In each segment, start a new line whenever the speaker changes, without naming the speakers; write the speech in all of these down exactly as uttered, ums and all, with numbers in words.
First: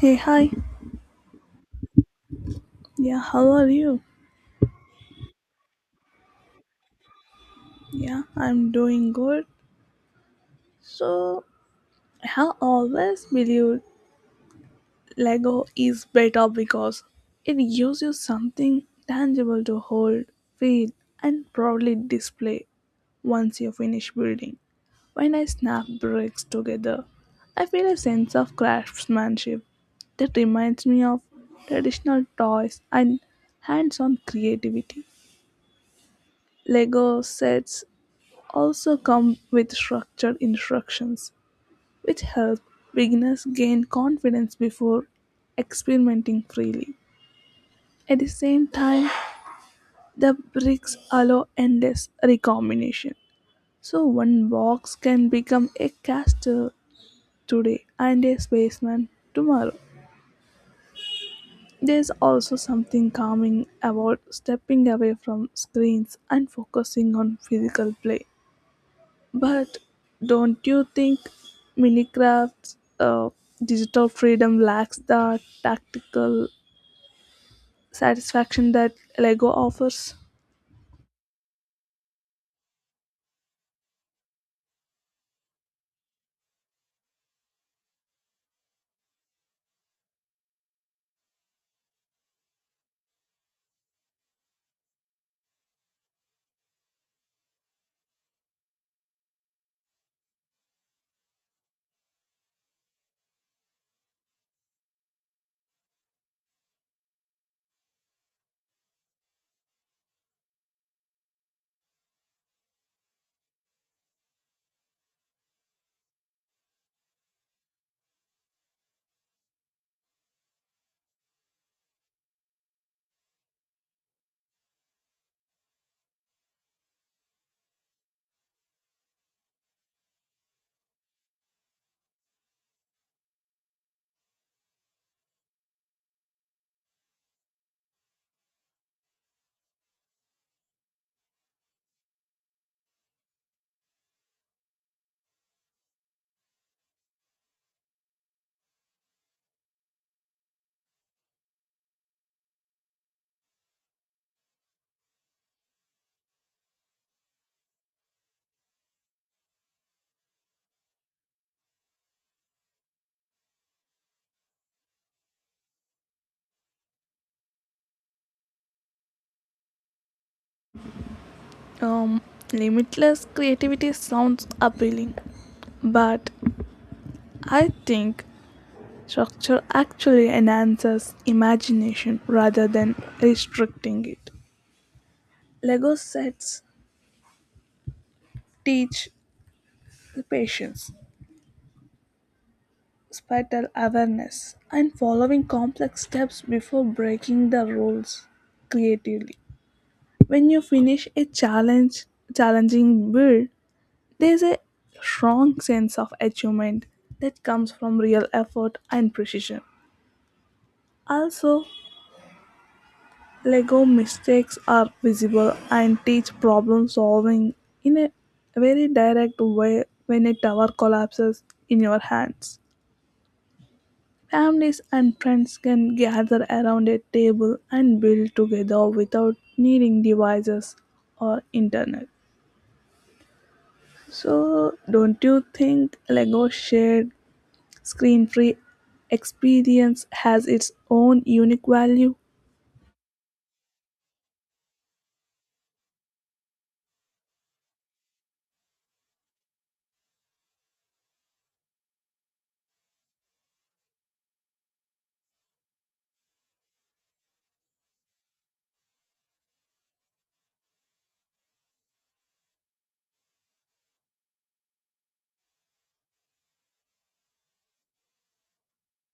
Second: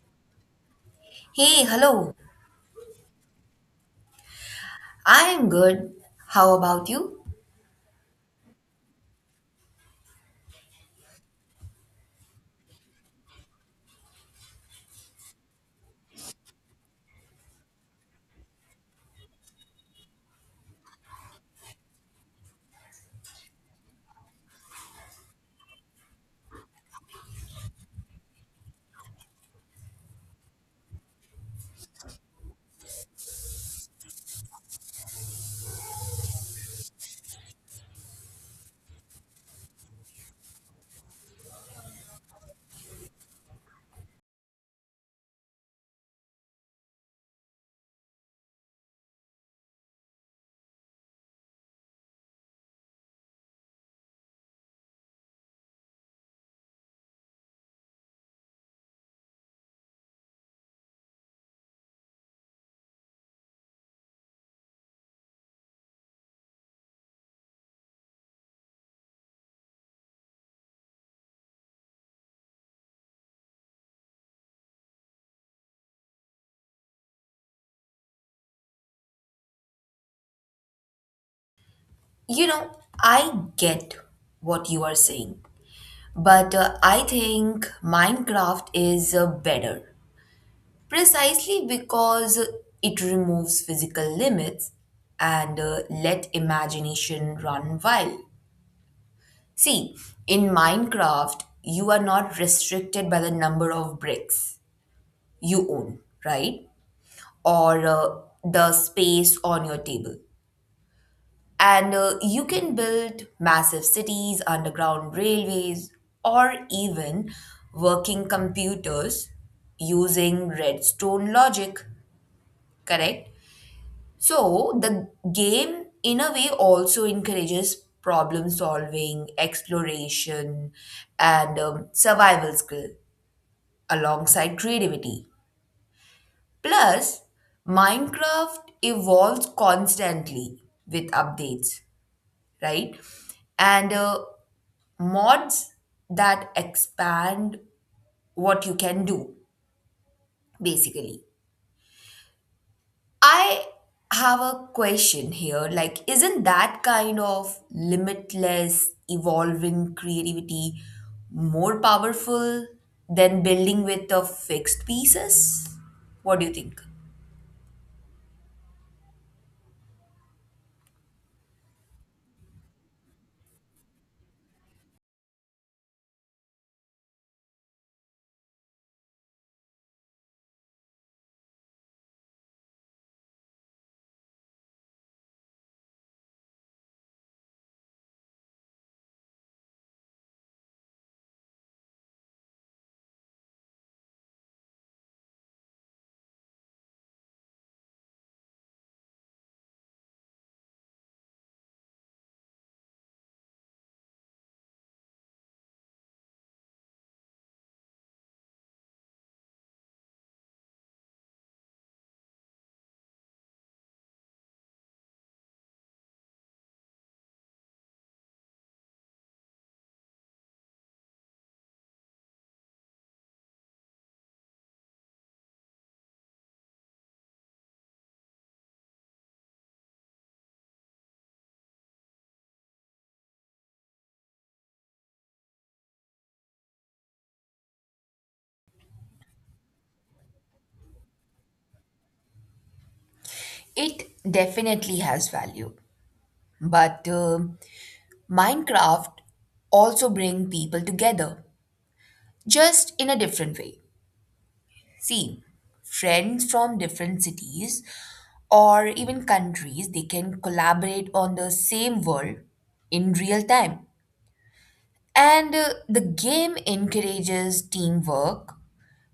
Hey, hi.
Hey, hello.
Yeah, how are you?
I am good. How about you?
Yeah, I'm doing good. So, I have always believed Lego is better because it gives you something tangible to hold, feel, and proudly display once you finish building. When I snap bricks together, I feel a sense of craftsmanship that reminds me of traditional toys and hands on creativity. Lego sets also come with structured instructions, which help beginners gain confidence before experimenting freely. At the same time, the bricks allow endless recombination. So, one box can become a caster today and a spaceman tomorrow. There's also something calming about stepping away from screens and focusing on physical play. But don't you think Minecraft's uh, digital freedom lacks the tactical satisfaction that Lego offers?
You know, I get what you are saying, but uh, I think Minecraft is uh, better precisely because it removes physical limits and uh, let imagination run wild. See, in Minecraft, you are not restricted by the number of bricks you own, right? Or uh, the space on your table. And uh, you can build massive cities, underground railways, or even working computers using redstone logic, correct? So, the game, in a way, also encourages problem solving, exploration, and um, survival skill alongside creativity. Plus, Minecraft evolves constantly with updates, right? And uh, mods that expand what you can do, basically. I have a question here. Like, isn't that kind of limitless, evolving creativity more powerful than building with the fixed pieces? What do you think?
Um, Limitless creativity sounds appealing, but I think structure actually enhances imagination rather than restricting it. Lego sets teach patience, spatial awareness, and following complex steps before breaking the rules creatively. When you finish a challenge, challenging build, there's a strong sense of achievement that comes from real effort and precision. Also, Lego mistakes are visible and teach problem solving in a very direct way when a tower collapses in your hands. Families and friends can gather around a table and build together without needing devices or internet. So, don't you think Lego shared screen free experience has its own unique value?
It definitely has value, but uh, Minecraft also bring people together, just in a different way. See, friends from different cities or even countries, they can collaborate on the same world in real time. And uh, the game encourages teamwork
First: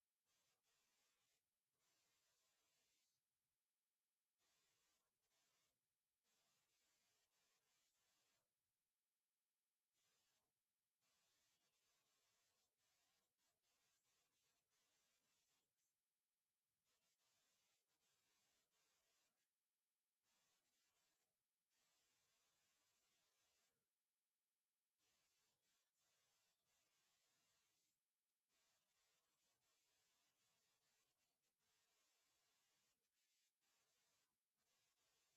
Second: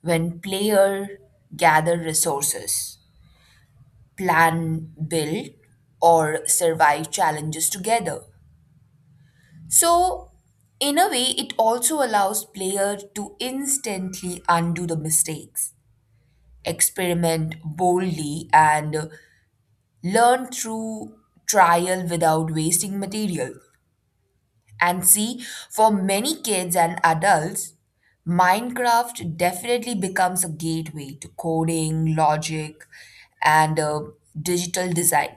when players gather resources, plan, build or survive challenges together. So, in a way, it also allows players to instantly undo the mistakes, experiment boldly, and learn through trial without wasting material. And see, for many kids and adults, Minecraft definitely becomes a gateway to coding, logic, and uh, digital design.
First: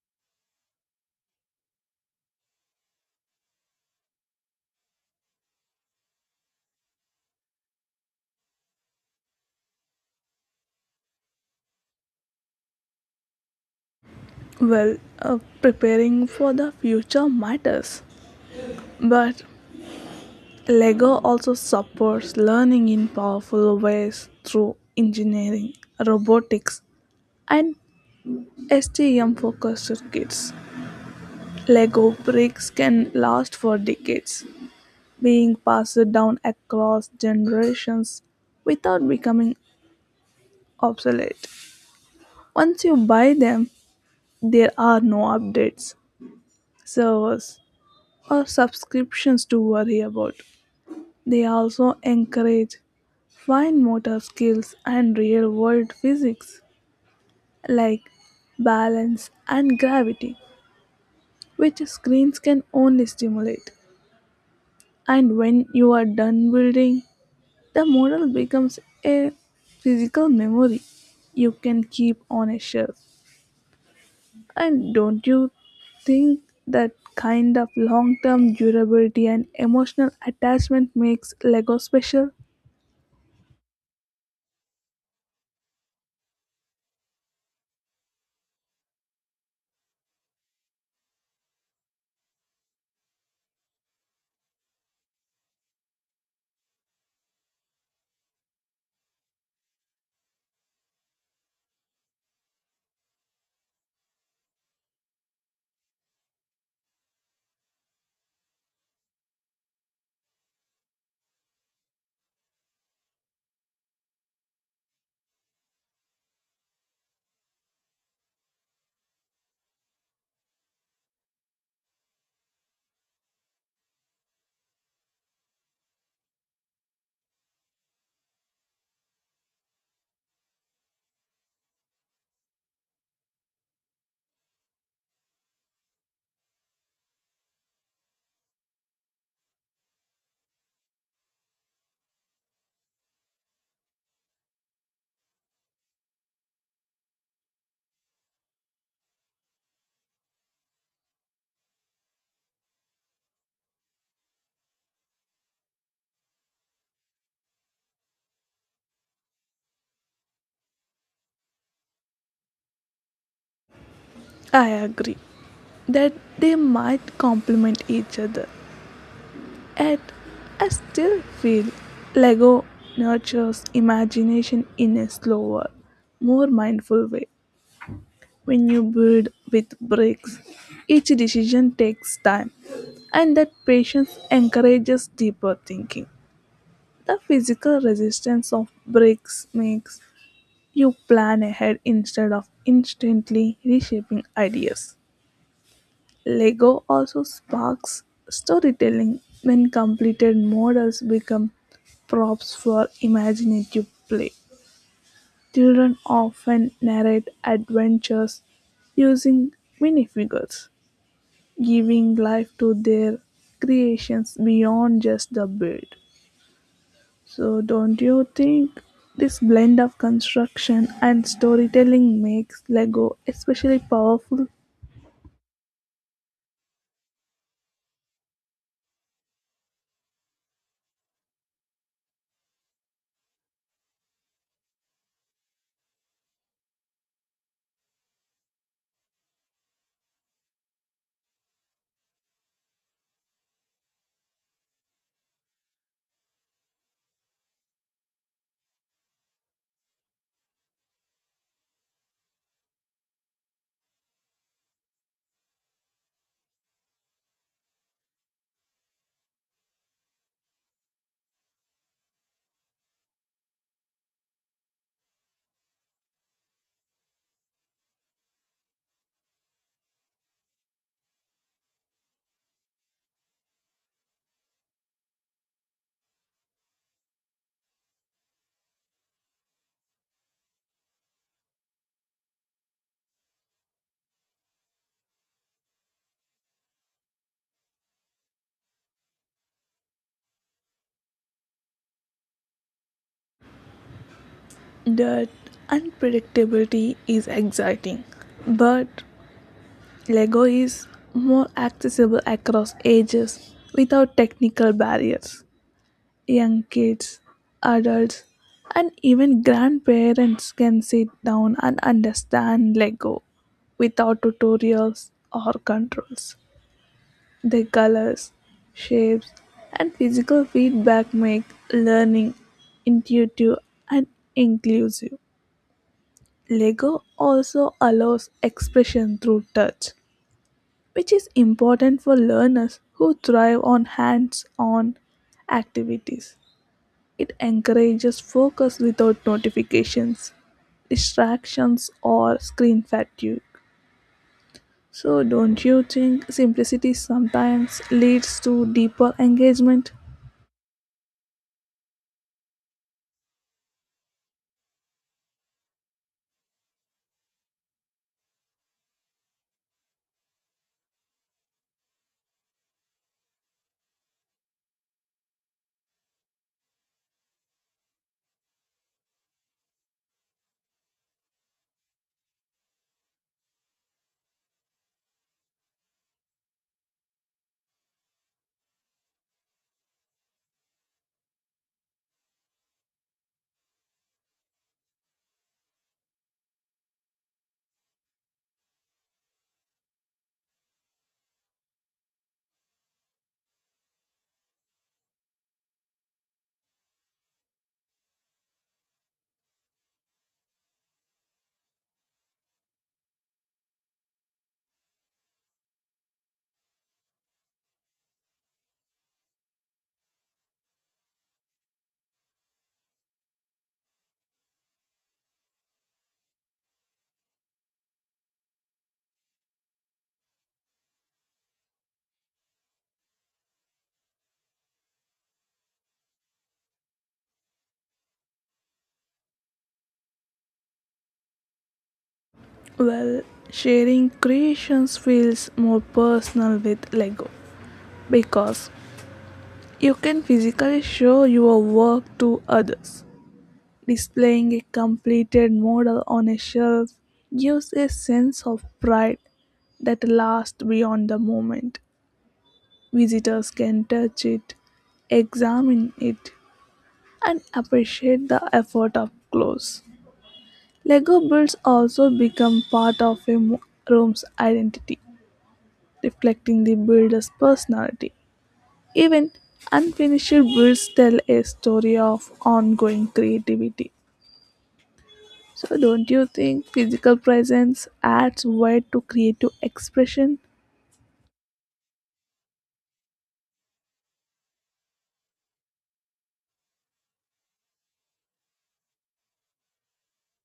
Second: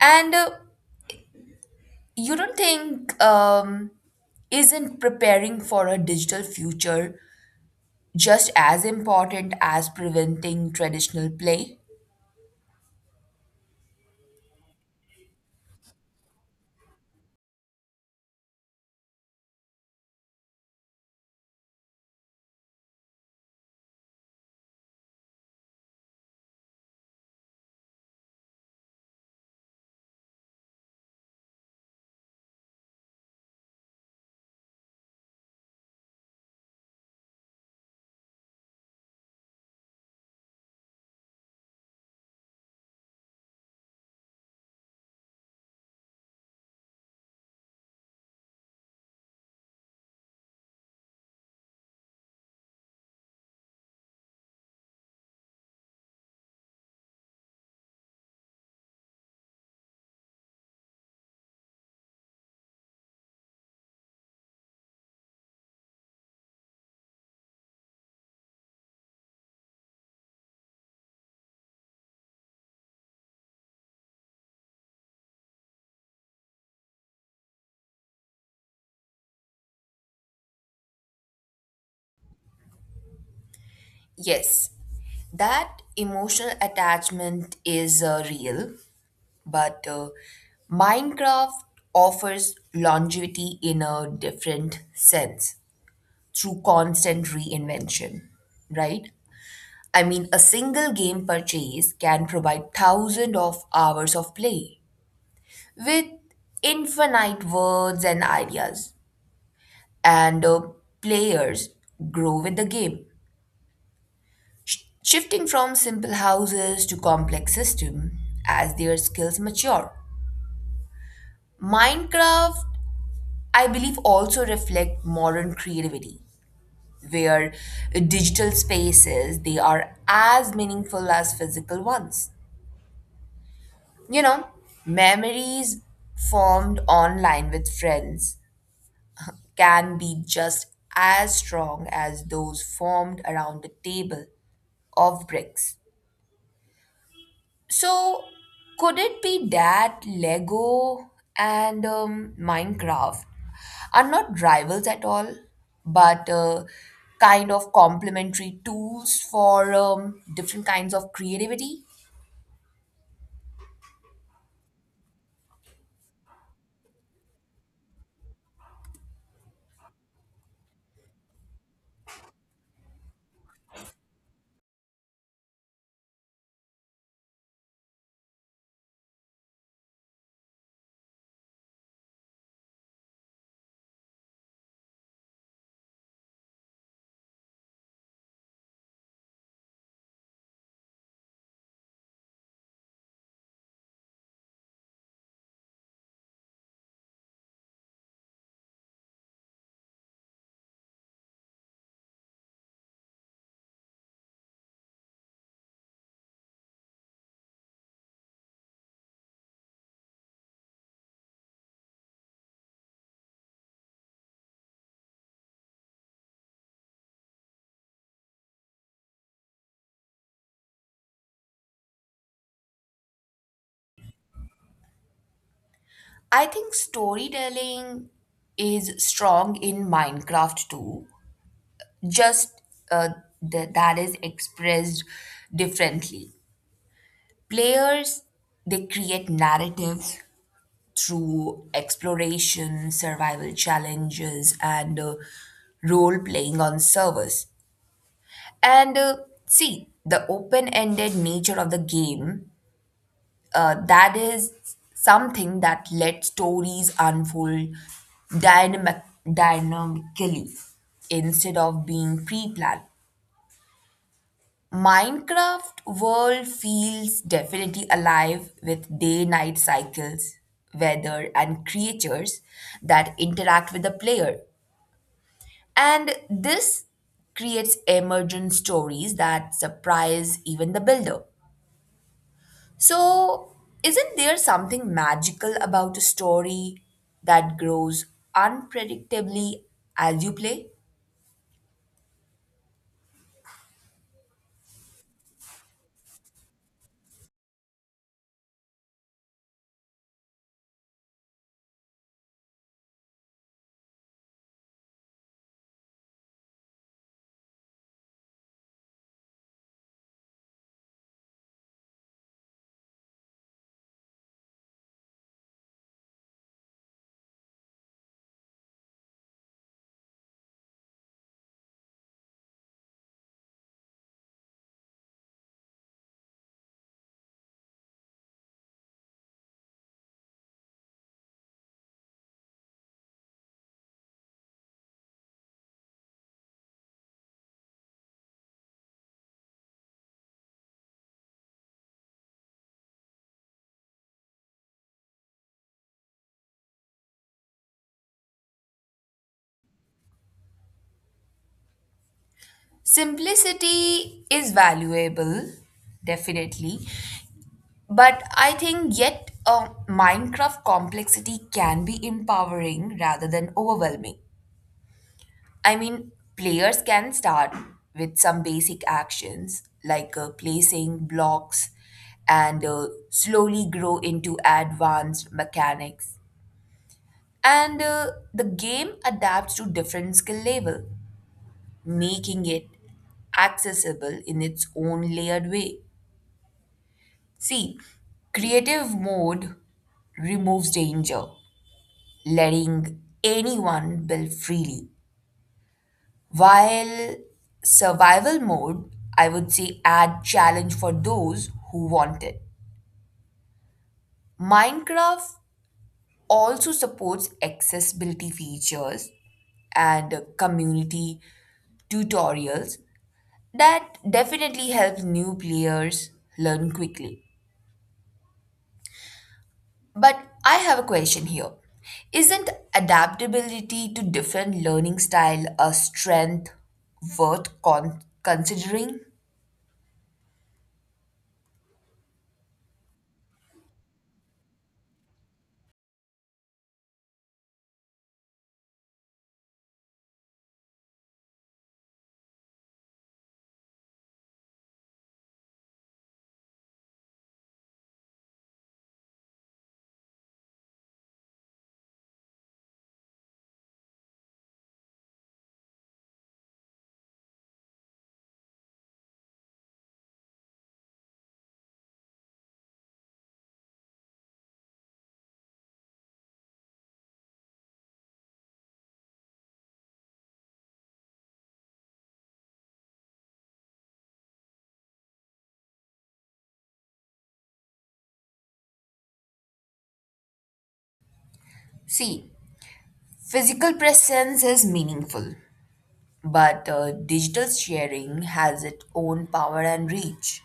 And uh, you don't think um, isn't preparing for a digital future just as important as preventing traditional play?
Well, uh, preparing for the future matters, but Lego also supports learning in powerful ways through engineering, robotics, and S T M focused kits. Lego bricks can last for decades, being passed down across generations without becoming obsolete. Once you buy them, there are no updates, servers, or subscriptions to worry about. They also encourage fine motor skills and real world physics like balance and gravity, which screens can only stimulate. And when you are done building, the model becomes a physical memory you can keep on a shelf. And don't you think that kind of long term durability and emotional attachment makes Lego special?
Yes, that emotional attachment is uh, real, but uh, Minecraft offers longevity in a different sense through constant reinvention, right? I mean, a single game purchase can provide thousands of hours of play with infinite words and ideas, and uh, players grow with the game, sh- shifting from simple houses to complex systems as their skills mature. Minecraft, I believe, also reflect modern creativity, where digital spaces they are as meaningful as physical ones. You know, memories formed online with friends can be just as strong as those formed around a table of bricks. So, could it be that Lego and um, Minecraft are not rivals at all, but uh, kind of complementary tools for um, different kinds of creativity?
I agree that they might complement each other. Yet, I still feel Lego nurtures imagination in a slower, more mindful way. When you build with bricks, each decision takes time, and that patience encourages deeper thinking. The physical resistance of bricks makes you plan ahead instead of instantly reshaping ideas. Lego also sparks storytelling when completed models become props for imaginative play. Children often narrate adventures using minifigures, giving life to their creations beyond just the build. So, don't you think this blend of construction and storytelling makes Lego especially powerful?
I think storytelling is strong in Minecraft too, just uh, th- that is expressed differently. Players, they create narratives through exploration, survival challenges, and uh, role playing on servers. And uh, see, the open ended nature of the game, uh, that is something that let stories unfold dynamic- dynamically instead of being pre planned. Minecraft world feels definitely alive with day-night cycles, weather, and creatures that interact with the player. And this creates emergent stories that surprise even the builder. So, isn't there something magical about a story that grows unpredictably as you play?
That unpredictability is exciting, but Lego is more accessible across ages without technical barriers. Young kids, adults, and even grandparents can sit down and understand Lego without tutorials or controls. The colors, shapes, and physical feedback make learning intuitive and inclusive. Lego also allows expression through touch, which is important for learners who thrive on hands on activities. It encourages focus without notifications, distractions, or screen fatigue. So, don't you think simplicity sometimes leads to deeper engagement?
Simplicity is valuable, definitely, but I think yet a Minecraft complexity can be empowering rather than overwhelming. I mean, players can start with some basic actions like uh, placing blocks and uh, slowly grow into advanced mechanics. And uh, the game adapts to different skill level, making it accessible in its own layered way. See, creative mode removes danger letting anyone build freely. While survival mode, I would say, add challenge for those who want it. Minecraft also supports accessibility features and uh, community tutorials that definitely help new players learn quickly. But I have a question here. Isn't adaptability to different learning style a strength worth con- considering?
Well, sharing creations feels more personal with Lego because you can physically show your work to others. Displaying a completed model on a shelf gives a sense of pride that lasts beyond the moment. Visitors can touch it, examine it, and appreciate the effort up close. Lego builds also become part of a mo- room's identity, reflecting the builder's personality. Even unfinished builds tell a story of ongoing creativity. So, don't you think physical presence adds weight to creative expression?
See, physical presence is meaningful, but uh, digital sharing has its own power and reach.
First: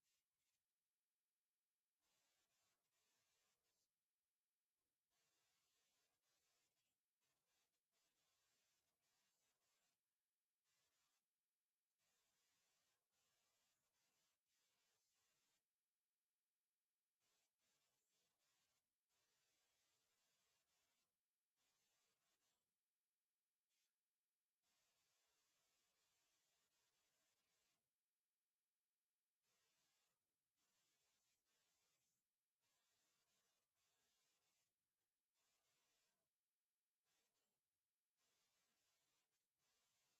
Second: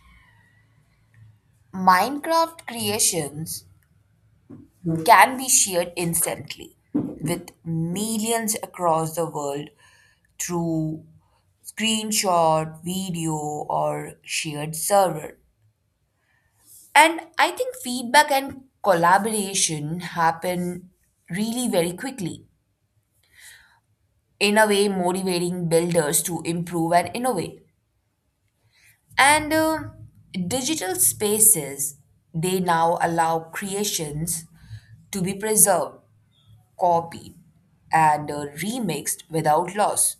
Minecraft creations can be shared instantly with millions across the world through screenshot, video, or shared server. And I think feedback and collaboration happen really very quickly, in a way, motivating builders to improve and innovate. And uh, digital spaces, they now allow creations to be preserved, copied, and uh, remixed without loss.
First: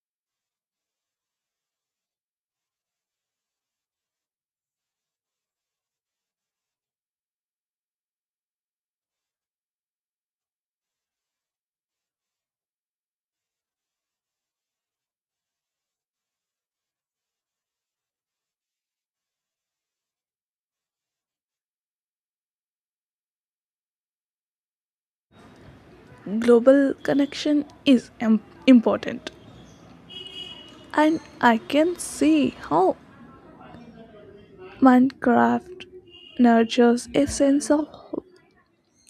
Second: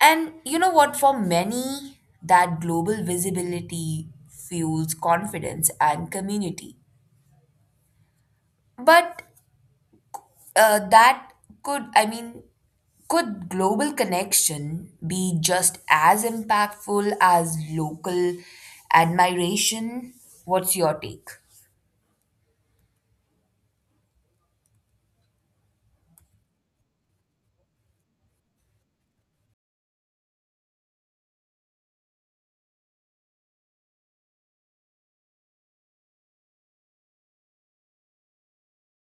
And you know what? For many, that global visibility fuels confidence and community. But uh, that could, I mean, could global connection be just as impactful as local admiration? What's your take?
Global connection is im- important. And I can see how Minecraft nurtures a sense of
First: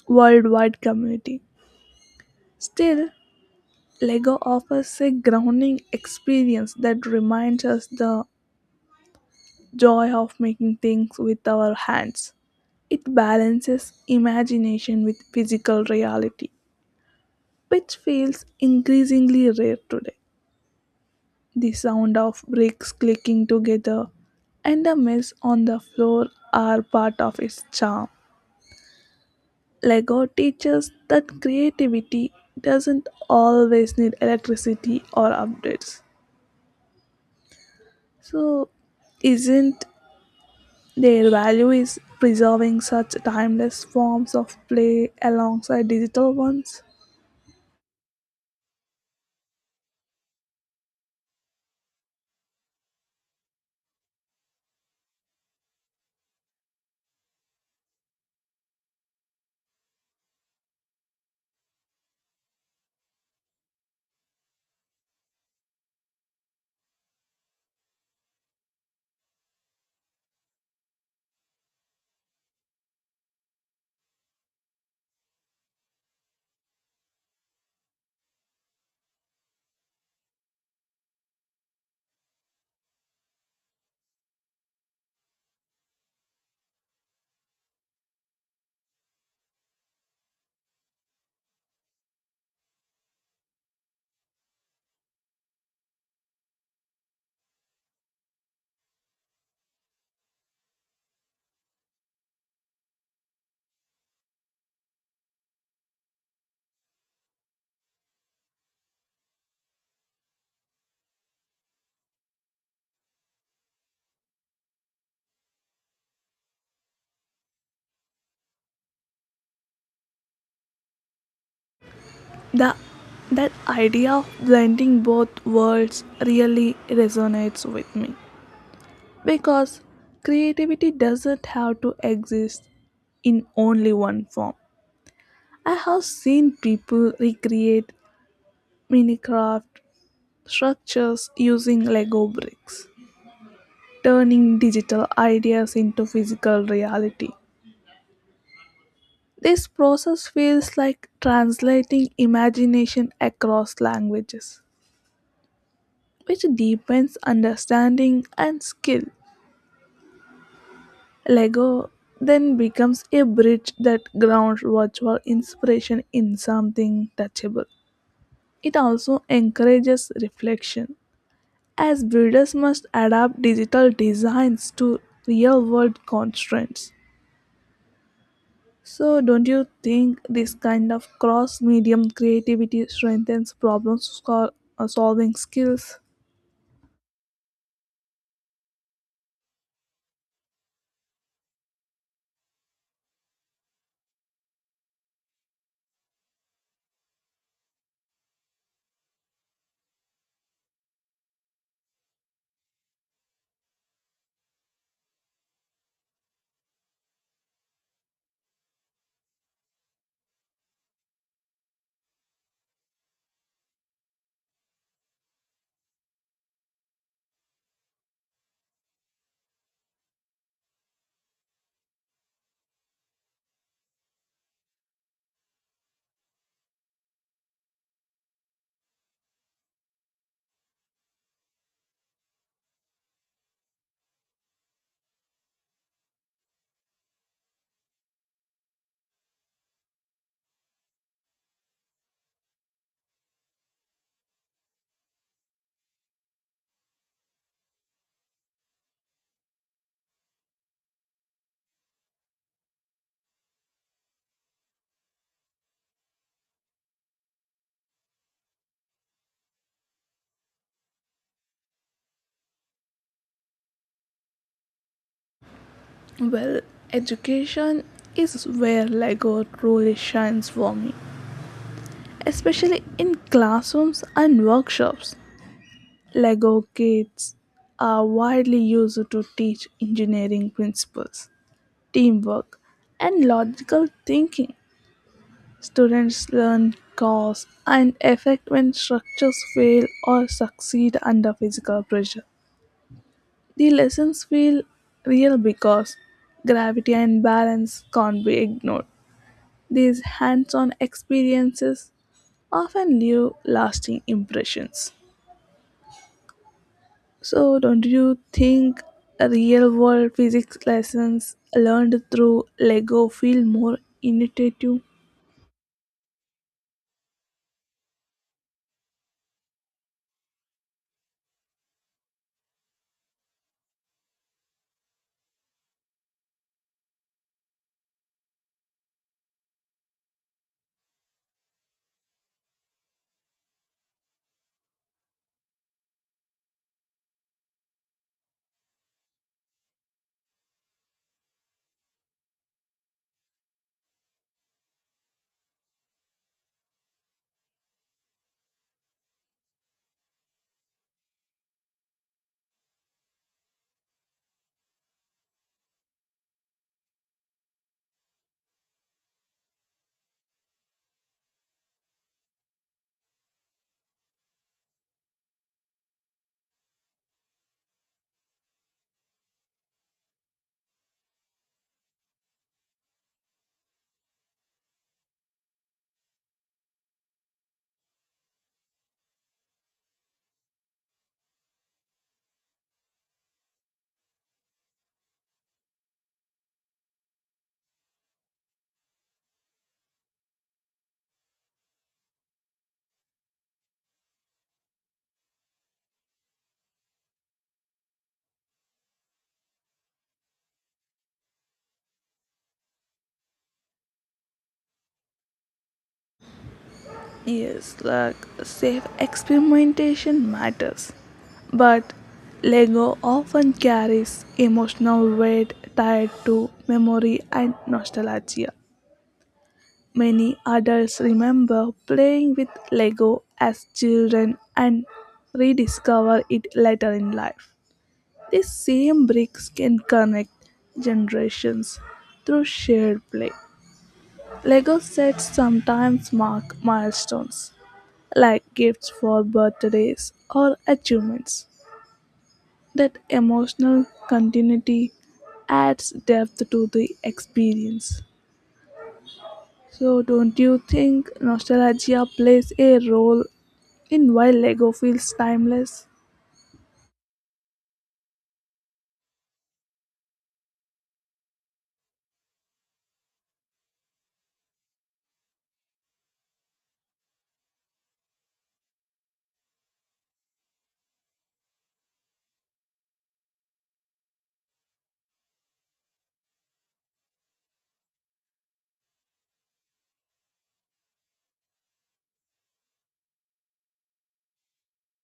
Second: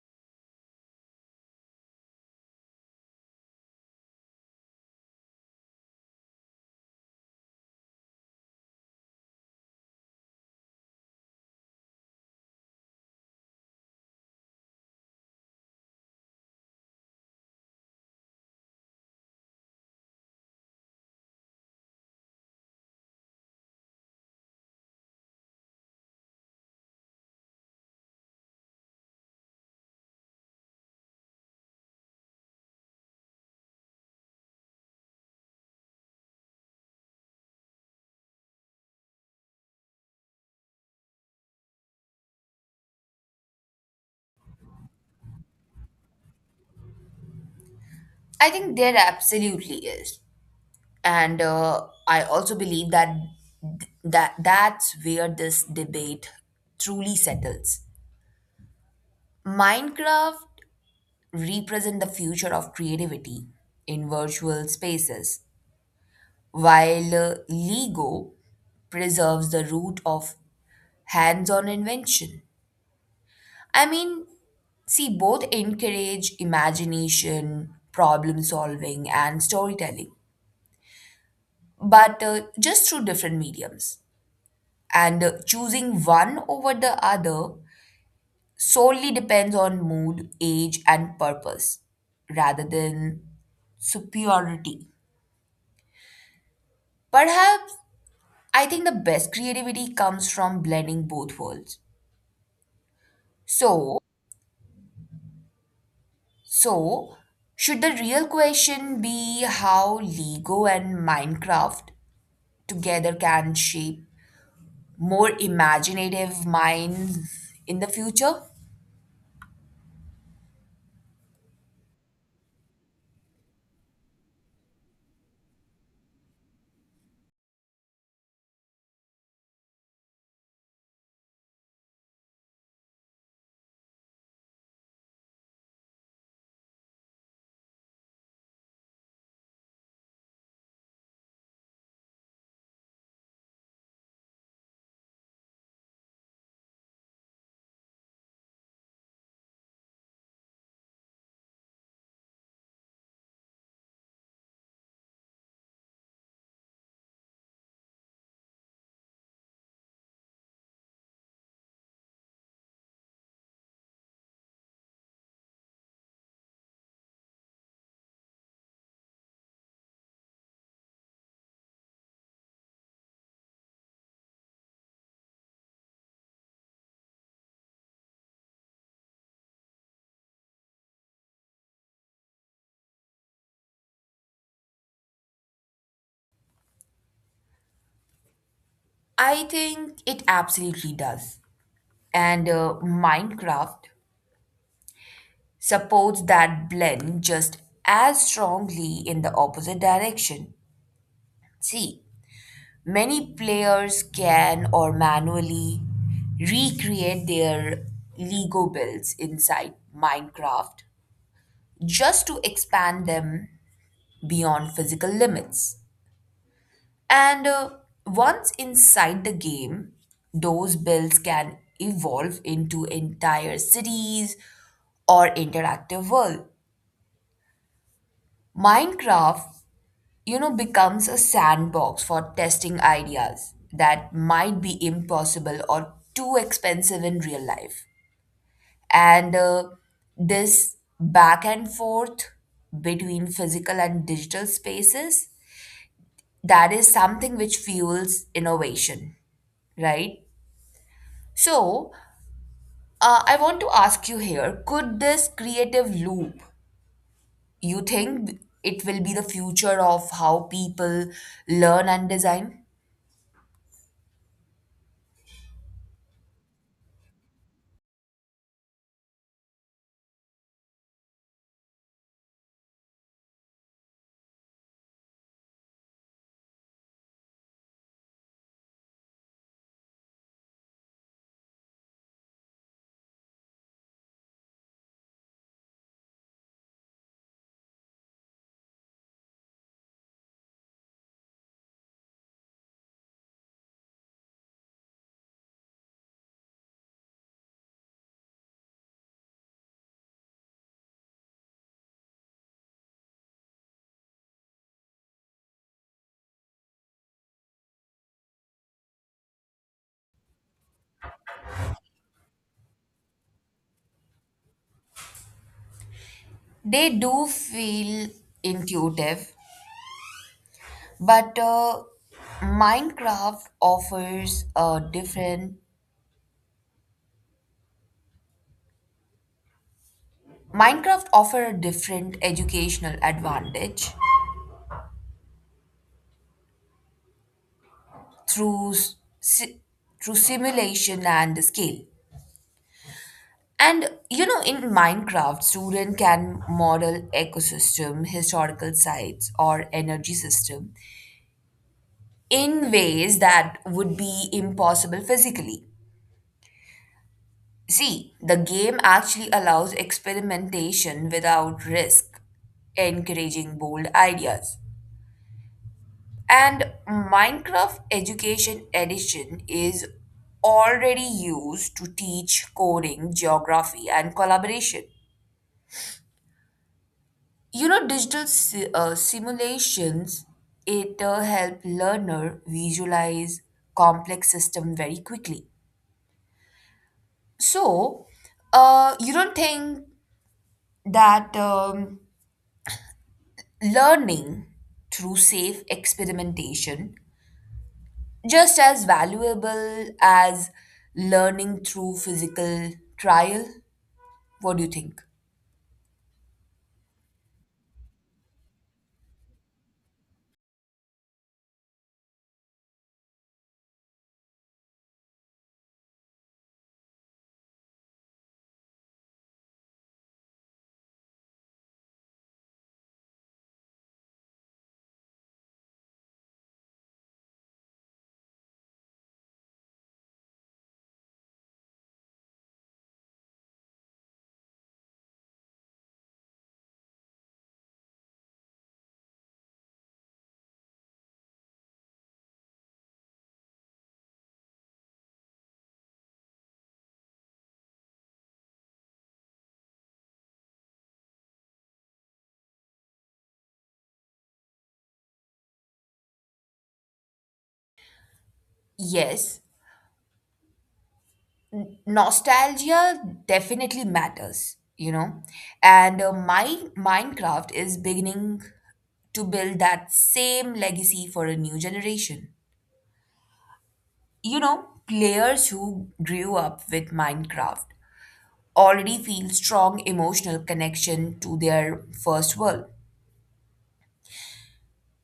worldwide community. Still, Lego offers a grounding experience that reminds us the joy of making things with our hands. It balances imagination with physical reality, which feels increasingly rare today. The sound of bricks clicking together and the mess on the floor are part of its charm. Lego teaches that creativity doesn't always need electricity or updates. So, isn't their value is preserving such timeless forms of play alongside digital ones?
I think there absolutely is, and uh, I also believe that that that's where this debate truly settles. Minecraft represent the future of creativity in virtual spaces while uh, LEGO preserves the root of hands on invention. I mean, see, both encourage imagination, problem solving, and storytelling, but uh, just through different mediums. And uh, choosing one over the other solely depends on mood, age, and purpose rather than superiority. Perhaps I think the best creativity comes from blending both worlds. So, So, should the real question be how Lego and Minecraft together can shape more imaginative minds in the future?
The That idea of blending both worlds really resonates with me because creativity doesn't have to exist in only one form. I have seen people recreate Minecraft structures using Lego bricks, turning digital ideas into physical reality. This process feels like translating imagination across languages, which deepens understanding and skill. Lego then becomes a bridge that grounds virtual inspiration in something touchable. It also encourages reflection, as builders must adapt digital designs to real world constraints. So, don't you think this kind of cross medium creativity strengthens problem sol- uh, solving skills?
I think it absolutely does. And uh, Minecraft supports that blend just as strongly in the opposite direction. See, many players can or manually recreate their Lego builds inside Minecraft just to expand them beyond physical limits. And uh, once inside the game, those builds can evolve into entire cities or interactive world. Minecraft, you know, becomes a sandbox for testing ideas that might be impossible or too expensive in real life. And uh, this back and forth between physical and digital spaces that is something which fuels innovation, right? So, uh, I want to ask you here, could this creative loop, you think it will be the future of how people learn and design?
Well, education is where Lego truly shines for me, especially in classrooms and workshops. Lego kits are widely used to teach engineering principles, teamwork, and logical thinking. Students learn cause and effect when structures fail or succeed under physical pressure. The lessons feel real because gravity and balance can't be ignored. These hands on experiences often leave lasting impressions. So, don't you think real world physics lessons learned through Lego feel more intuitive?
They do feel intuitive, but uh, Minecraft offers a different Minecraft offer a different educational advantage through s- through simulation and scale. And you know, in Minecraft, student can model ecosystem, historical sites, or energy system in ways that would be impossible physically. See, the game actually allows experimentation without risk, encouraging bold ideas. And Minecraft Education Edition is already used to teach coding, geography, and collaboration. You know, digital si- uh, simulations, it uh, help learner visualize complex system very quickly. So, uh, you don't think that um, learning through safe experimentation just as valuable as learning through physical trial? What do you think?
Yes, like safe experimentation matters, but Lego often carries emotional weight tied to memory and nostalgia. Many adults remember playing with Lego as children and rediscover it later in life. These same bricks can connect generations through shared play. Lego sets sometimes mark milestones like gifts for birthdays or achievements. That emotional continuity adds depth to the experience. So, don't you think nostalgia plays a role in why Lego feels timeless?
Yes, nostalgia definitely matters, you know, and uh, my minecraft is beginning to build that same legacy for a new generation. You know, players who grew up with minecraft already feel strong emotional connection to their first world,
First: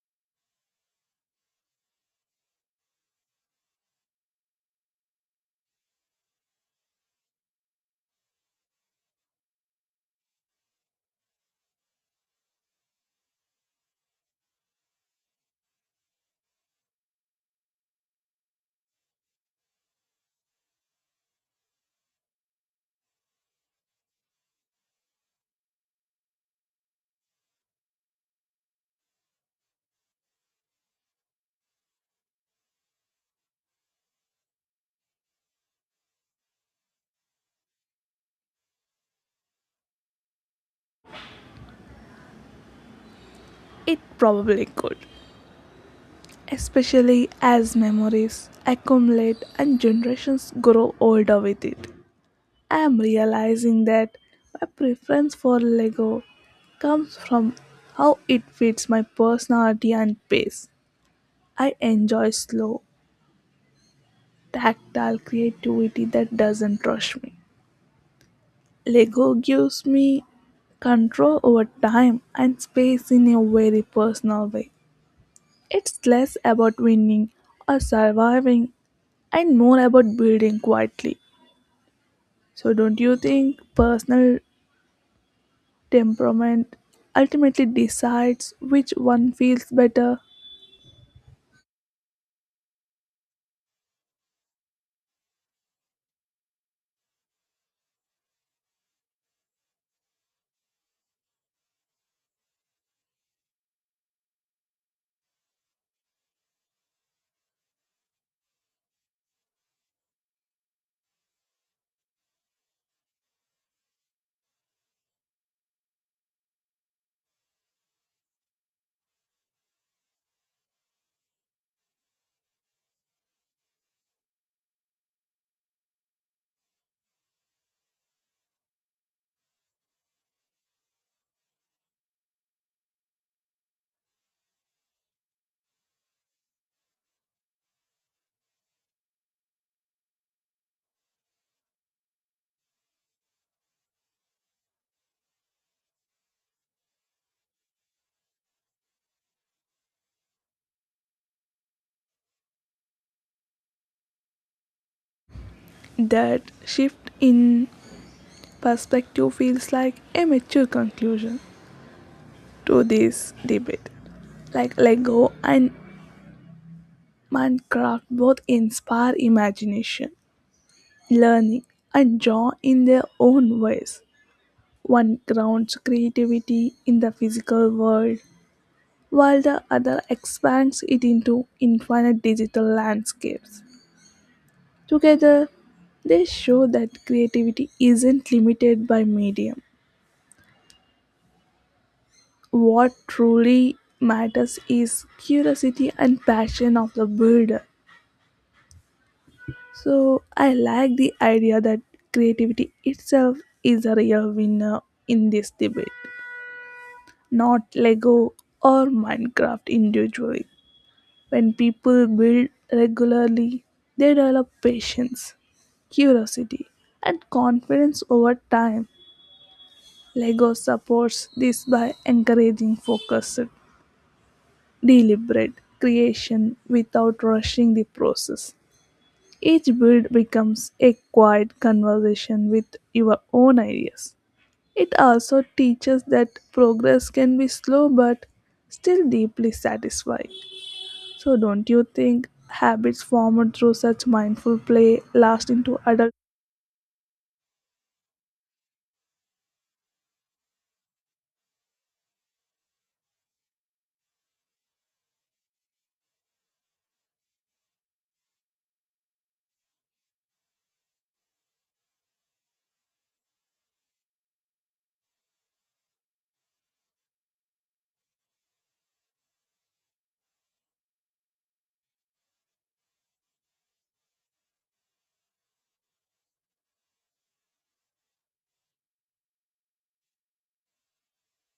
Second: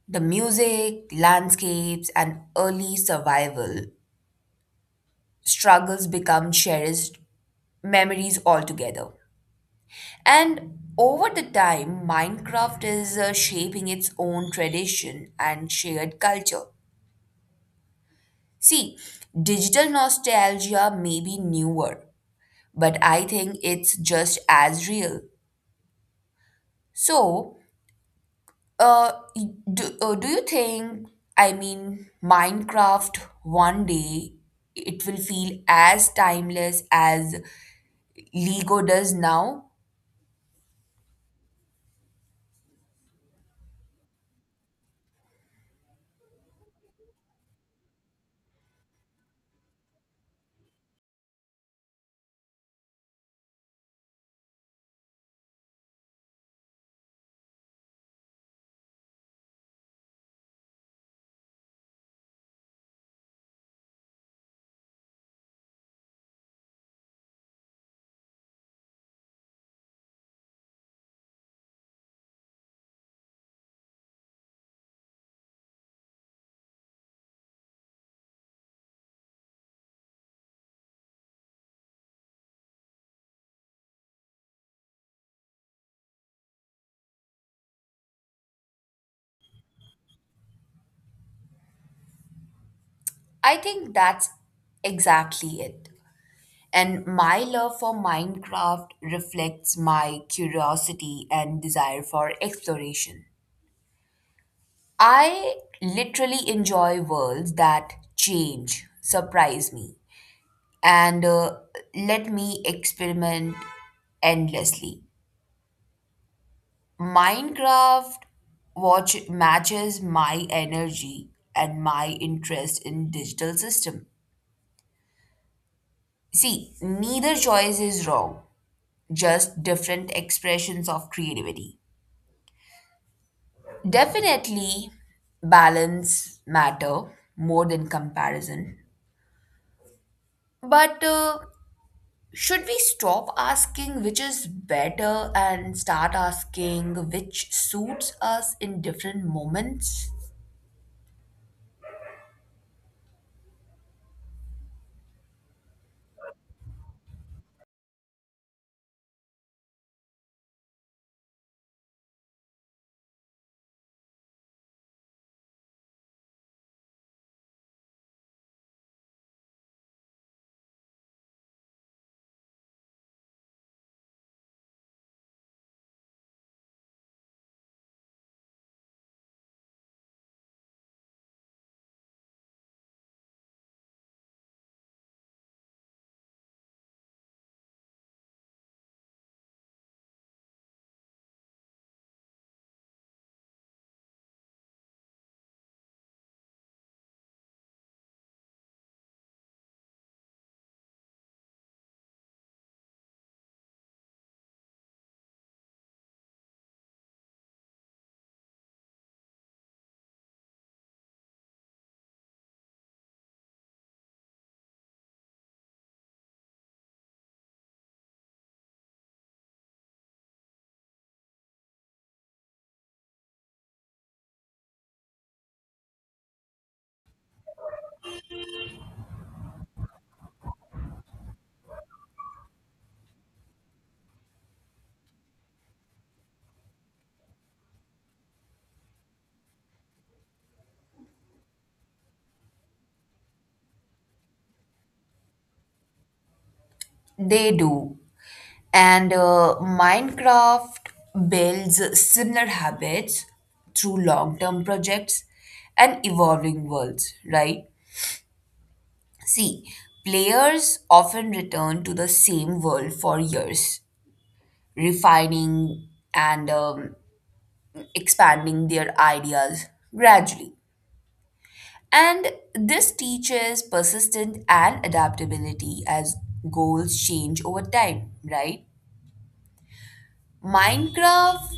the music landscapes and early survival struggles become cherished memories altogether. And over the time, Minecraft is uh, shaping its own tradition and shared culture. See, digital nostalgia may be newer, but I think it's just as real. So, uh, y- do, uh, do you think, I mean, Minecraft one day it will feel as timeless as Lego does now?
It probably could, especially as memories accumulate and generations grow older with it. I'm realizing that my preference for Lego comes from how it fits my personality and pace. I enjoy slow, tactile creativity that doesn't rush me. Lego gives me control over time and space in a very personal way. It's less about winning or surviving and more about building quietly. So, don't you think personal temperament ultimately decides which one feels better.
I think that's exactly it. And my love for Minecraft reflects my curiosity and desire for exploration. I literally enjoy worlds that change, surprise me, and uh, let me experiment endlessly. Minecraft watch matches my energy and my interest in digital system. See, neither choice is wrong, just different expressions of creativity. Definitely, balance matter more than comparison. But uh, should we stop asking which is better and start asking which suits us in different moments?
That shift in perspective feels like a mature conclusion to this debate. Like Lego and Minecraft both inspire imagination, learning, and joy in their own ways. One grounds creativity in the physical world, while the other expands it into infinite digital landscapes. Together, they show that creativity isn't limited by medium. What truly matters is curiosity and passion of the builder. So, I like the idea that creativity itself is a real winner in this debate, not Lego or Minecraft individually. When people build regularly, they develop patience, curiosity, and confidence over time. Lego supports this by encouraging focused, deliberate creation without rushing the process. Each build becomes a quiet conversation with your own ideas. It also teaches that progress can be slow but still deeply satisfying. So, don't you think habits formed through such mindful play last into adulthood?
They do. And uh, Minecraft builds similar habits through long term projects and evolving worlds, right? See, players often return to the same world for years refining and um, expanding their ideas gradually. And this teaches persistence and adaptability as goals change over time, right? Minecraft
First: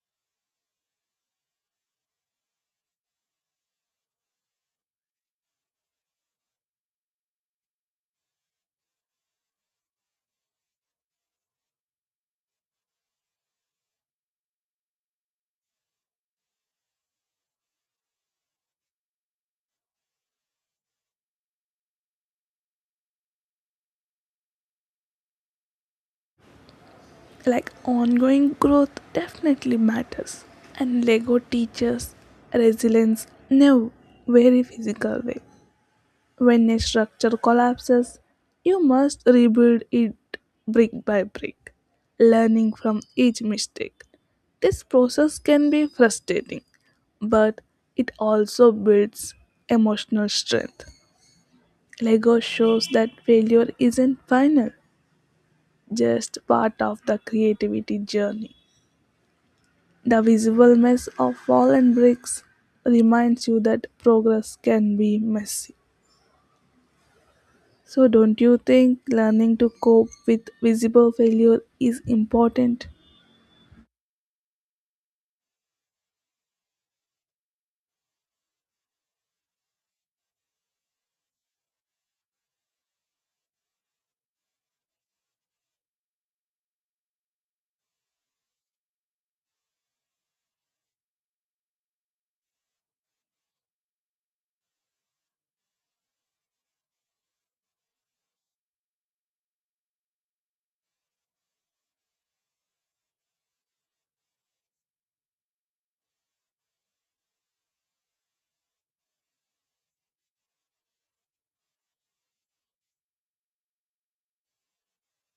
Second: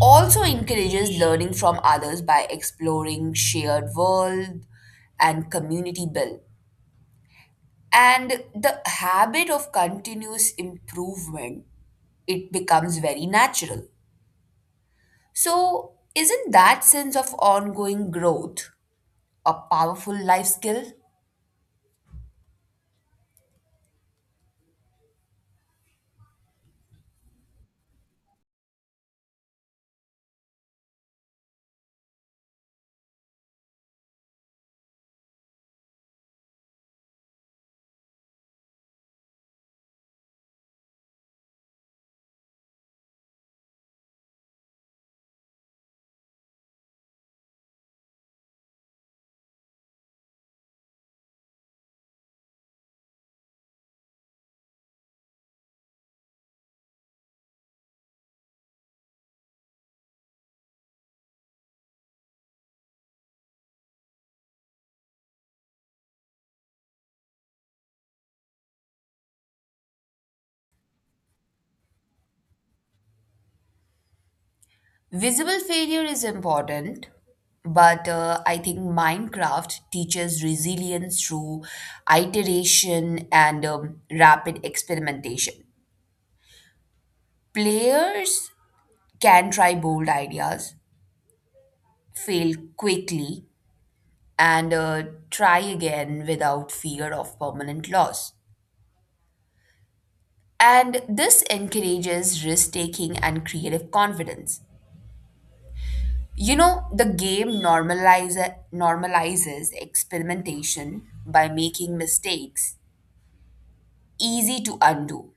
also encourages learning from others by exploring shared world and community build. And the habit of continuous improvement, it becomes very natural. So, isn't that sense of ongoing growth a powerful life skill?
Like ongoing growth definitely matters, and Lego teaches resilience in a very physical way. When a structure collapses, you must rebuild it brick by brick, learning from each mistake. This process can be frustrating, but it also builds emotional strength. Lego shows that failure isn't final, just part of the creativity journey. The visual mess of fallen bricks reminds you that progress can be messy. So, don't you think learning to cope with visible failure is important?
Visible failure is important, but uh, I think Minecraft teaches resilience through iteration and um, rapid experimentation. Players can try bold ideas, fail quickly, and uh, try again without fear of permanent loss. And this encourages risk taking and creative confidence. You know, the game normalize, normalizes experimentation by making mistakes easy to undo.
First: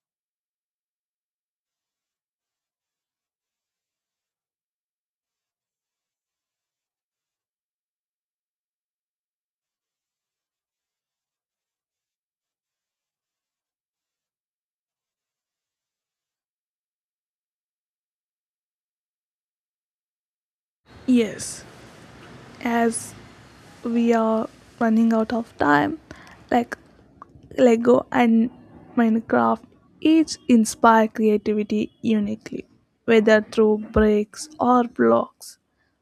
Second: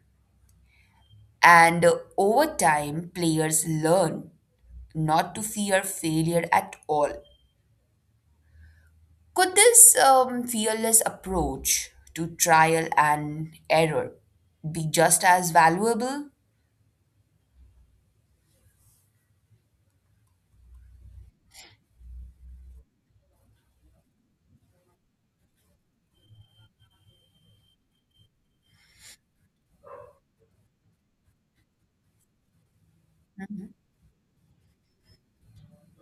And uh, over time, players learn not to fear failure at all. Could this um, fearless approach to trial and error be just as valuable?
Yes, as we are running out of time, like Lego and Minecraft each inspire creativity uniquely, whether through bricks or blocks.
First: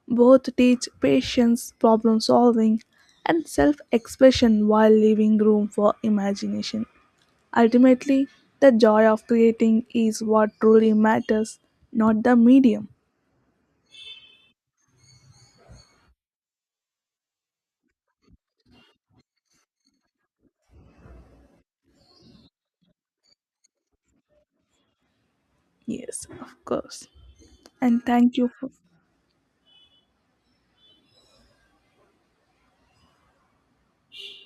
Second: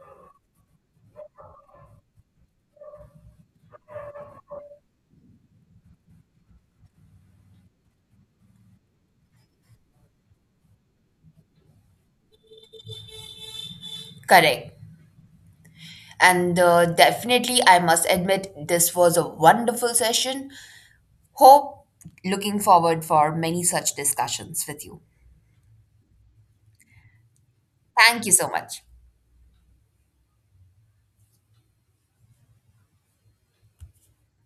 Both teach patience, problem solving, and self expression while leaving room for imagination. Ultimately, the joy of creating is what truly matters, not the medium.
Correct. And uh, definitely, I must admit, this was a wonderful session. Hope looking forward for many such discussions with you.
Yes, of course. And
Thank you
thank you
so
for
much.